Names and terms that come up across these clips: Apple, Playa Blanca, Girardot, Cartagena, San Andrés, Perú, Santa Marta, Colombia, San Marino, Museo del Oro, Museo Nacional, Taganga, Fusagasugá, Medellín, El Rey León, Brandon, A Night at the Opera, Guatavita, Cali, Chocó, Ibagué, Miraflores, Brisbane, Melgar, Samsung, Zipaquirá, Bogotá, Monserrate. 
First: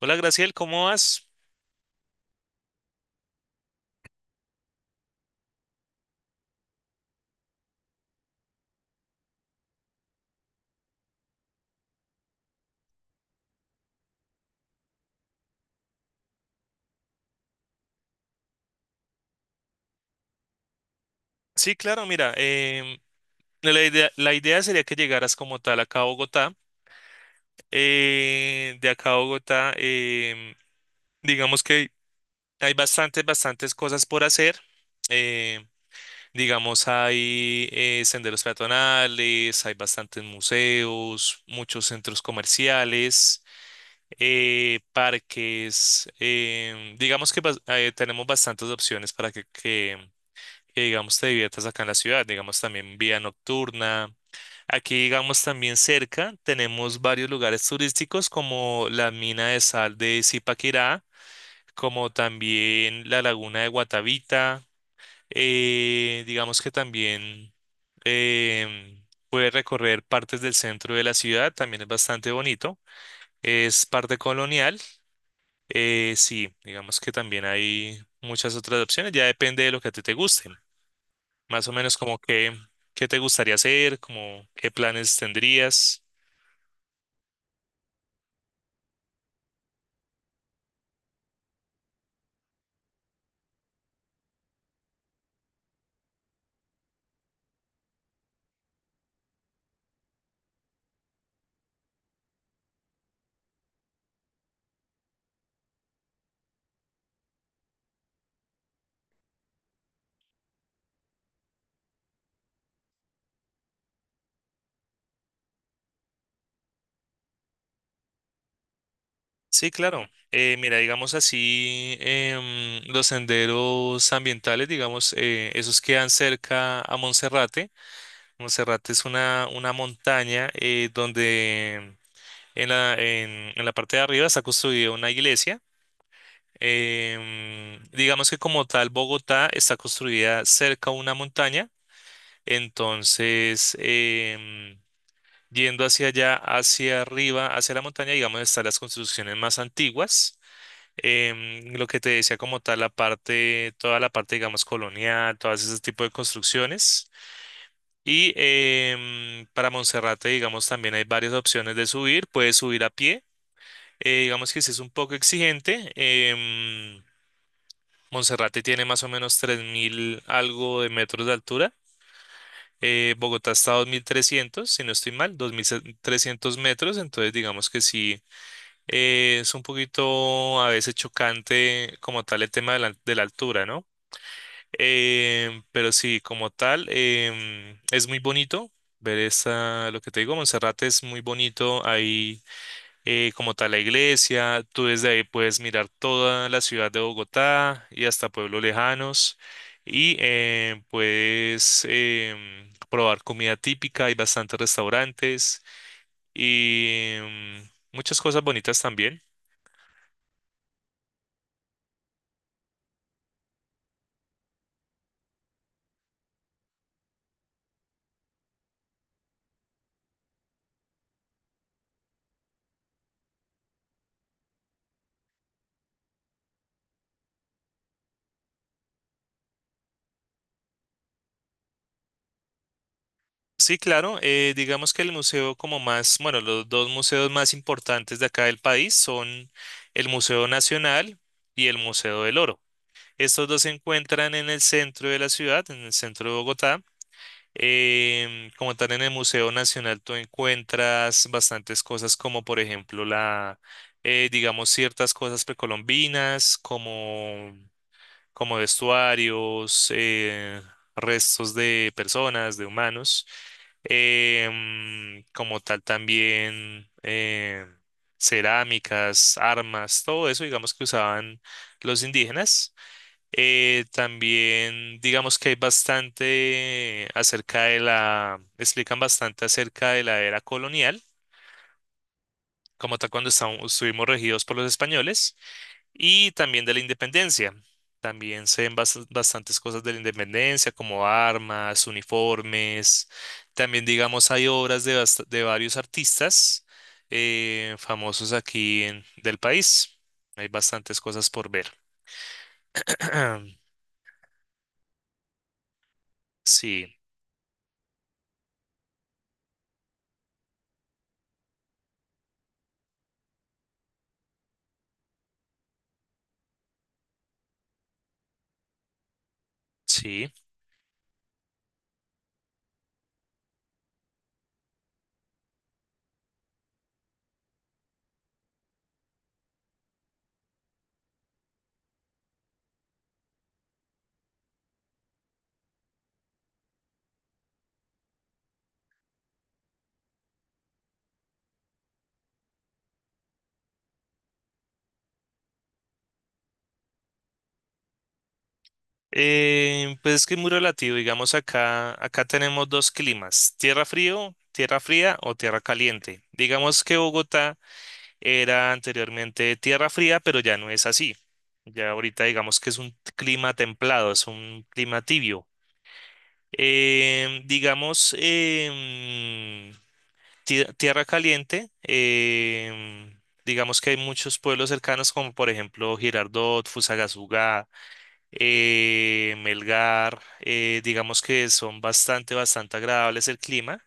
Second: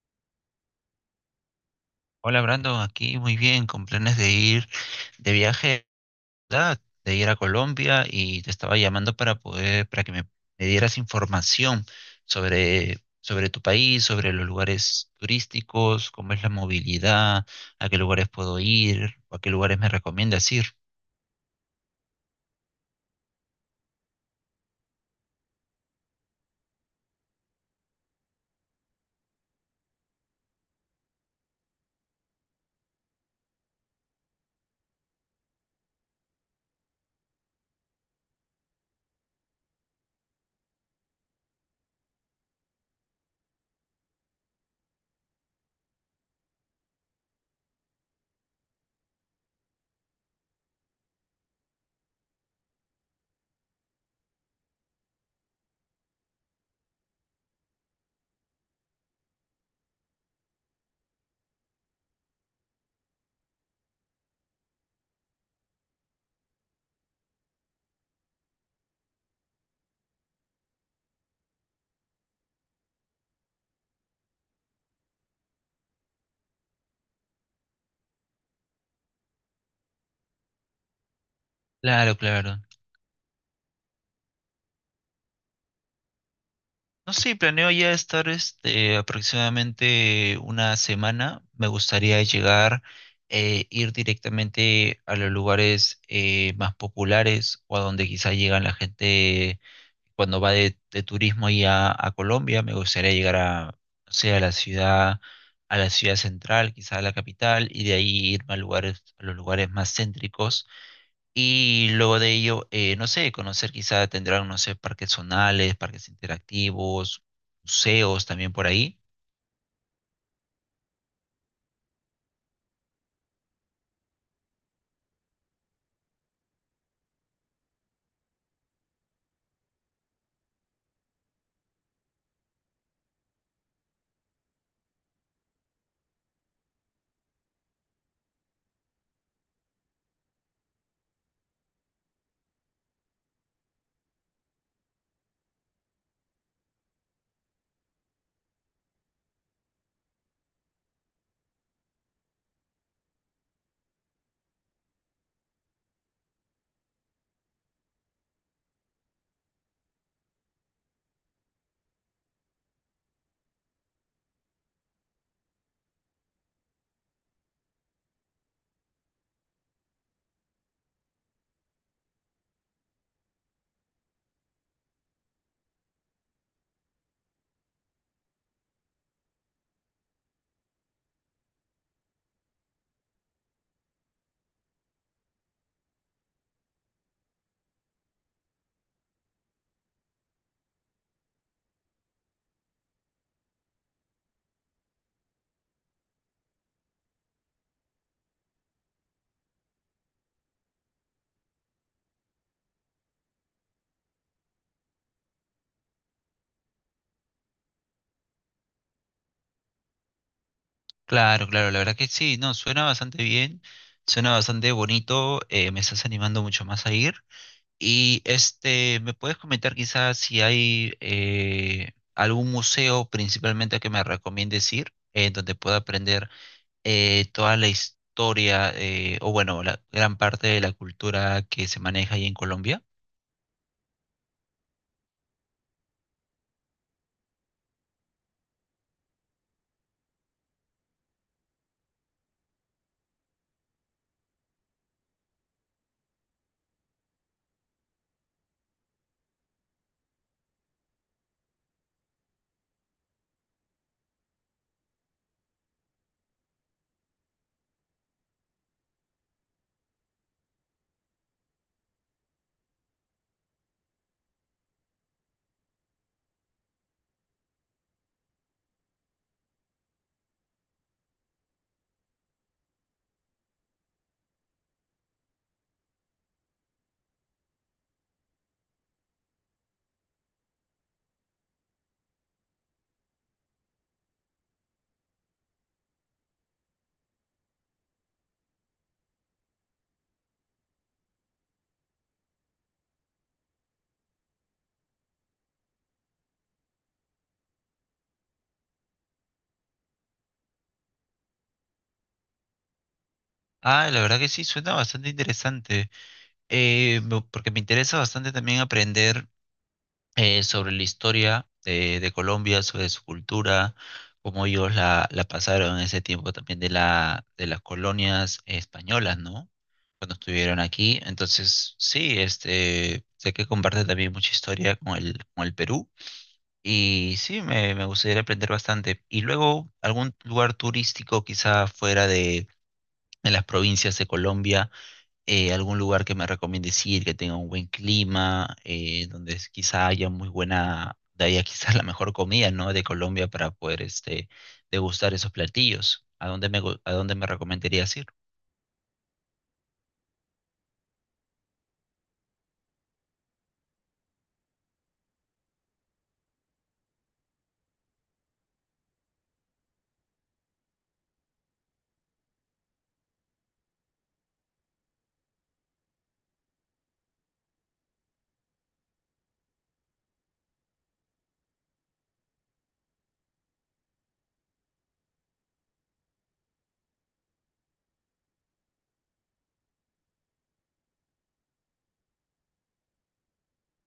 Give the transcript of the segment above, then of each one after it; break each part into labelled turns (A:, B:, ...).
A: Hola Graciel, ¿cómo vas?
B: Hola Brandon, aquí muy bien, con planes de ir de viaje, ¿verdad? De ir a Colombia y te estaba llamando para poder, para que me dieras información sobre tu país, sobre los lugares turísticos, cómo es la movilidad, a qué lugares puedo ir, o a qué lugares me recomiendas ir.
A: Sí, claro, mira, la idea sería que llegaras como tal acá a Bogotá. De acá a Bogotá, digamos que hay bastantes cosas por hacer. Eh, digamos, hay senderos peatonales, hay bastantes museos, muchos centros comerciales, parques. Tenemos bastantes opciones para que digamos te diviertas acá en la ciudad, digamos también vía nocturna. Aquí digamos también cerca tenemos varios lugares turísticos como la mina de sal de Zipaquirá, como también la laguna de Guatavita, digamos que también em, puedes recorrer partes del centro de la ciudad, también es bastante bonito. Es parte colonial, sí, digamos que también hay muchas otras opciones, ya depende de lo que a ti te guste. Más o menos como
B: Claro,
A: que,
B: claro.
A: qué te gustaría hacer, como qué planes tendrías.
B: No sé, planeo ya estar este, aproximadamente una semana. Me gustaría llegar, ir directamente a los lugares más populares o a donde quizá llegan la gente cuando va de turismo y a Colombia. Me gustaría llegar a, no sé, a la ciudad central, quizá a la capital, y de ahí irme a lugares, a los lugares más céntricos y luego de ello, no sé, conocer quizá tendrán, no sé, parques zonales, parques interactivos, museos también por ahí.
A: Sí, claro. Mira, digamos así, em, los senderos ambientales, digamos, esos quedan cerca a Monserrate. Monserrate es una montaña donde en la parte de arriba está construida una iglesia. Em, digamos que como tal, Bogotá está construida cerca a una montaña. Entonces, em, yendo hacia allá, hacia arriba, hacia la montaña, digamos, están las construcciones más antiguas. Em, lo que te decía como tal, la parte, toda la parte, digamos, colonial, todas ese tipo de construcciones. Y em, para Monserrate, digamos, también hay varias opciones de subir. Puedes subir a pie. Eh, digamos que sí es un poco exigente. Em, Monserrate tiene más o menos 3000 algo de metros de altura. Eh, Bogotá está a 2300 si no estoy mal, 2300 metros. Entonces, digamos que sí. Es un poquito a veces chocante como tal el tema de la altura, ¿no? Em, pero sí, como tal, em, es muy bonito ver esa, lo que te digo, Monserrate es muy bonito, ahí como tal la iglesia, tú desde ahí puedes mirar toda la ciudad de Bogotá y hasta pueblos lejanos y em, puedes em, probar comida típica, hay bastantes restaurantes y em, muchas cosas bonitas también.
B: Claro, claro, la verdad que sí, no, suena bastante bien, suena bastante bonito, me estás animando mucho más a ir. Y este, ¿me puedes comentar quizás si hay algún museo principalmente que me recomiendes ir, donde pueda aprender toda la historia, o bueno, la gran parte de la cultura que se maneja ahí en Colombia?
A: Sí, claro. Eh, digamos que el museo como más, bueno, los dos museos más importantes de acá del país son el Museo Nacional y el Museo del Oro. Estos dos se encuentran en el centro de la ciudad, en el centro de Bogotá. Em, como tal, en el Museo Nacional tú encuentras bastantes cosas como, por ejemplo, la, digamos, ciertas cosas precolombinas, como vestuarios, restos de personas, de humanos, em, como tal también cerámicas, armas, todo eso, digamos que usaban los indígenas. También digamos que hay bastante acerca de la, explican bastante acerca de la era colonial, como tal cuando estuvimos regidos por los españoles y también de la independencia. También se ven bastantes cosas de la independencia, como armas, uniformes. También, digamos, hay obras de, de varios artistas famosos del país. Hay bastantes cosas por ver.
B: Ah, la verdad que sí, suena bastante interesante.
A: Sí,
B: Porque me interesa bastante también aprender sobre la historia de Colombia, sobre su cultura, cómo ellos la pasaron en ese tiempo también de de las colonias españolas, ¿no? Cuando
A: sí.
B: estuvieron aquí. Entonces, sí, este, sé que comparte también mucha historia con con el Perú. Y sí, me gustaría aprender bastante. Y luego, algún lugar turístico quizá fuera de las provincias de Colombia, algún lugar que me recomiendes ir, que tenga un buen clima, quizá haya muy buena, de ahí a quizá la mejor comida, ¿no? De Colombia para poder este, degustar esos platillos. ¿A a dónde me recomendarías ir?
A: Pues es que es muy relativo. Digamos, acá tenemos dos climas, tierra frío, tierra fría o tierra caliente. Digamos que Bogotá era anteriormente tierra fría, pero ya no es así. Ya ahorita digamos que es un clima templado, es un clima tibio. Em, digamos, em, tierra caliente, em, digamos que hay muchos pueblos cercanos como por ejemplo Girardot, Fusagasugá, Melgar, digamos que son bastante agradables el clima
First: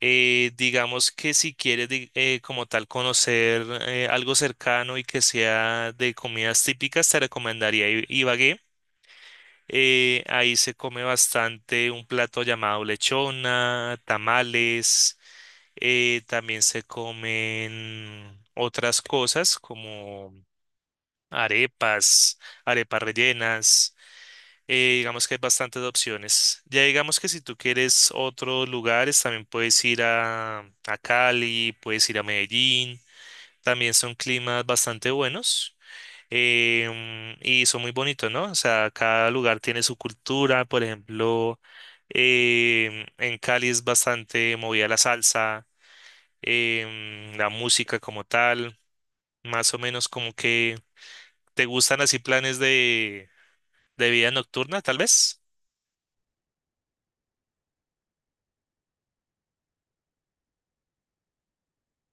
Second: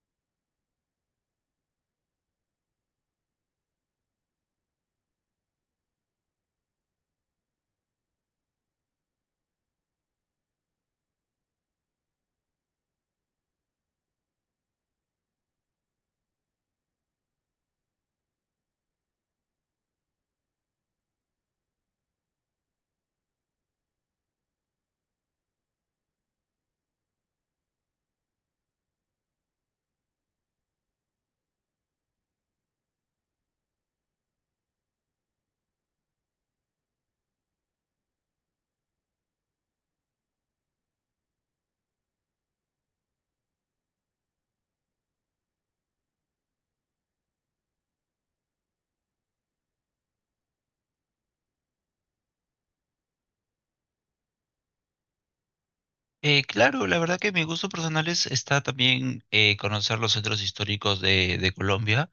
A: digamos que si quieres como tal conocer algo cercano y que sea de comidas típicas, te recomendaría Ibagué. Ahí se come bastante un plato llamado lechona, tamales, también se comen otras cosas como arepas, arepas rellenas digamos que hay bastantes opciones. Ya digamos que si tú quieres otros lugares, también puedes ir a Cali, puedes ir a Medellín. También son climas bastante buenos em, y son muy bonitos, ¿no? O sea, cada lugar tiene su cultura. Por ejemplo, em, en Cali es bastante movida la salsa, em, la música como tal. Más o menos como que te gustan así planes de vida nocturna, tal vez.
B: Claro, la verdad que mi gusto personal es, está también conocer los centros históricos de Colombia.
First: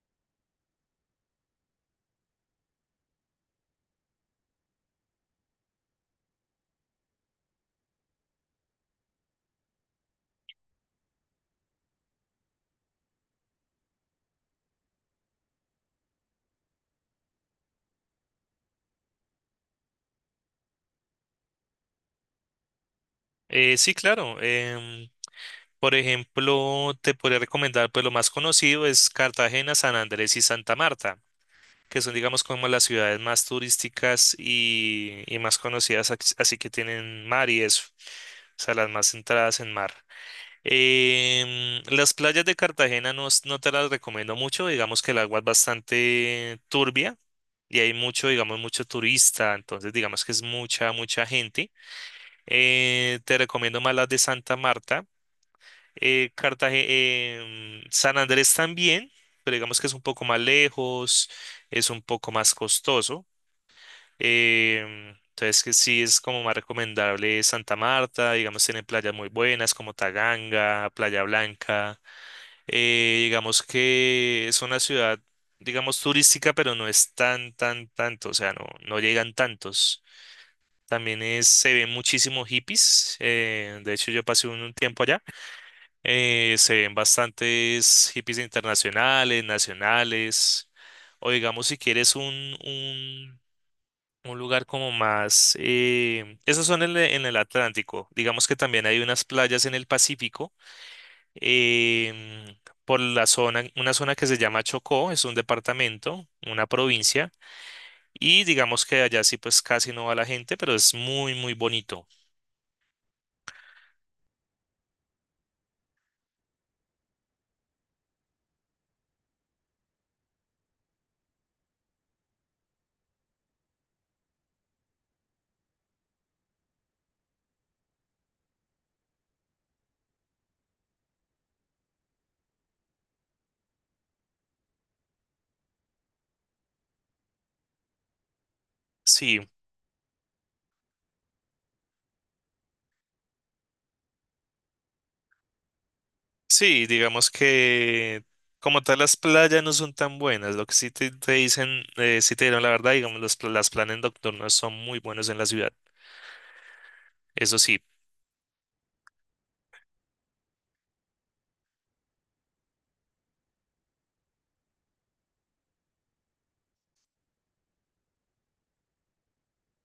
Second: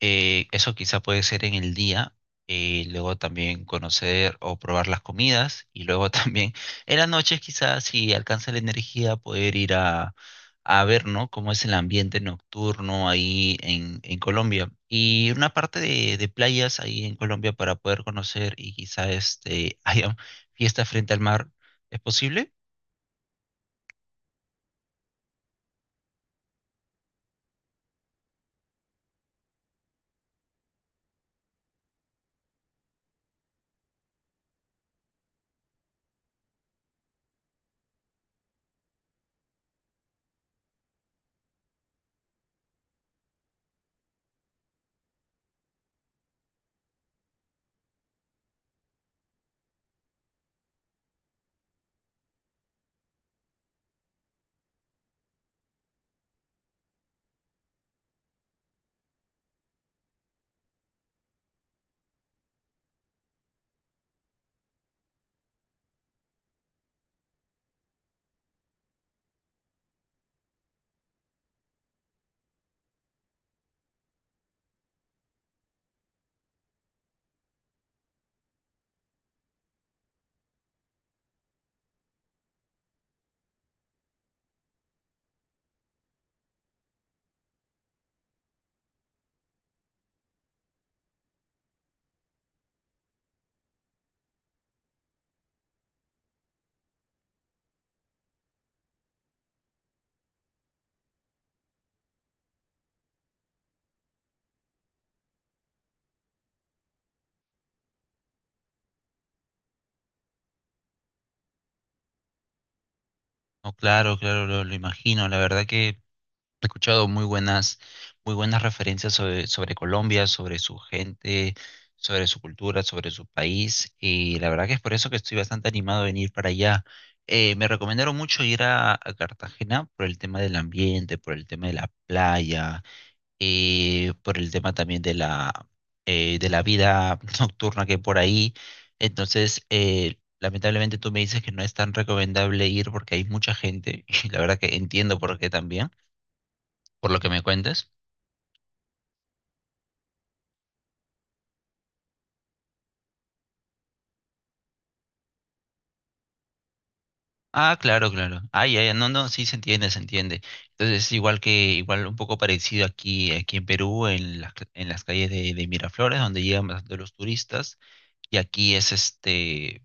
B: Eso quizá puede ser en el día, luego también conocer o probar las comidas y luego también en las noches quizás si alcanza la energía poder ir a ver, ¿no? ¿Cómo es el ambiente nocturno ahí en Colombia? Y una parte de playas ahí en Colombia para poder conocer y quizá este, haya fiesta frente al mar, ¿es posible?
A: Sí, claro. Em, por ejemplo, te podría recomendar, pues lo más conocido es Cartagena, San Andrés y Santa Marta, que son, digamos, como las ciudades más turísticas y más conocidas, así que tienen mar y eso, o sea, las más centradas en mar. Em, las playas de Cartagena no, no te las recomiendo mucho, digamos que el agua es bastante turbia y hay mucho, digamos, mucho turista, entonces digamos que es mucha, mucha gente. Te recomiendo más las de Santa Marta Cartagena, em, San Andrés también, pero digamos que es un poco más lejos, es un poco más costoso. Em, entonces que sí es como más recomendable Santa Marta, digamos tienen playas muy buenas como Taganga, Playa Blanca. Digamos que es una ciudad, digamos turística, pero no es tan, tan, tanto, o sea, no, no llegan tantos. También es, se ven muchísimos hippies. Eh, de hecho, yo pasé un tiempo allá. Se ven bastantes hippies internacionales, nacionales, o digamos si quieres un lugar como más... esos son en el Atlántico. Digamos que también hay unas playas en el Pacífico, em, por la zona, una zona que se llama Chocó, es un departamento, una provincia, y digamos que allá sí pues casi no va la gente, pero es muy, muy bonito.
B: No, claro, claro, lo imagino. La verdad que he escuchado muy buenas referencias sobre Colombia, sobre su gente, sobre su cultura, sobre su país, y la verdad que es por eso que estoy bastante animado a venir para allá. Me recomendaron mucho ir a Cartagena por el tema del ambiente, por el tema de la playa, por el tema también de la vida nocturna que hay por ahí.
A: Sí.
B: Entonces, lamentablemente tú me dices que no es tan recomendable ir porque hay mucha gente, y la verdad que entiendo por qué también
A: Sí,
B: por lo que
A: digamos
B: me cuentas.
A: que como tal las playas no son tan buenas. Lo que sí te dicen, sí te dieron la verdad, digamos, los, las planes nocturnos son muy buenos en la ciudad. Eso
B: Ah,
A: sí,
B: claro, claro. Ah, ya, ya, no, no, sí se entiende, se entiende. Entonces es igual que, igual un poco parecido aquí, aquí en Perú, en en las calles de Miraflores, donde llegan bastante los turistas, y aquí es este,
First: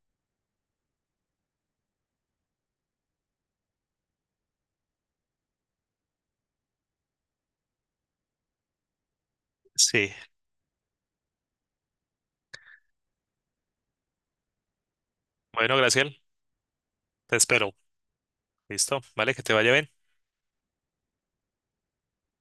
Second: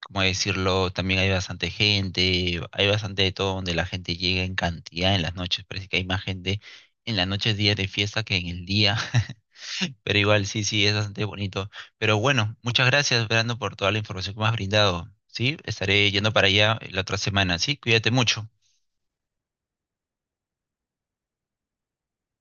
B: ¿cómo decirlo? También hay bastante gente, hay bastante de todo donde la gente llega en cantidad en las noches, parece que hay más gente en las noches, días de fiesta que en el día.
A: sí.
B: Pero igual sí, sí, es bastante bonito. Pero bueno, muchas gracias, Brando, por toda la información que me has brindado. Sí,
A: Bueno,
B: estaré
A: Graciel,
B: yendo para allá la otra
A: te
B: semana.
A: espero.
B: Sí, cuídate mucho.
A: Listo, vale, que te vaya bien.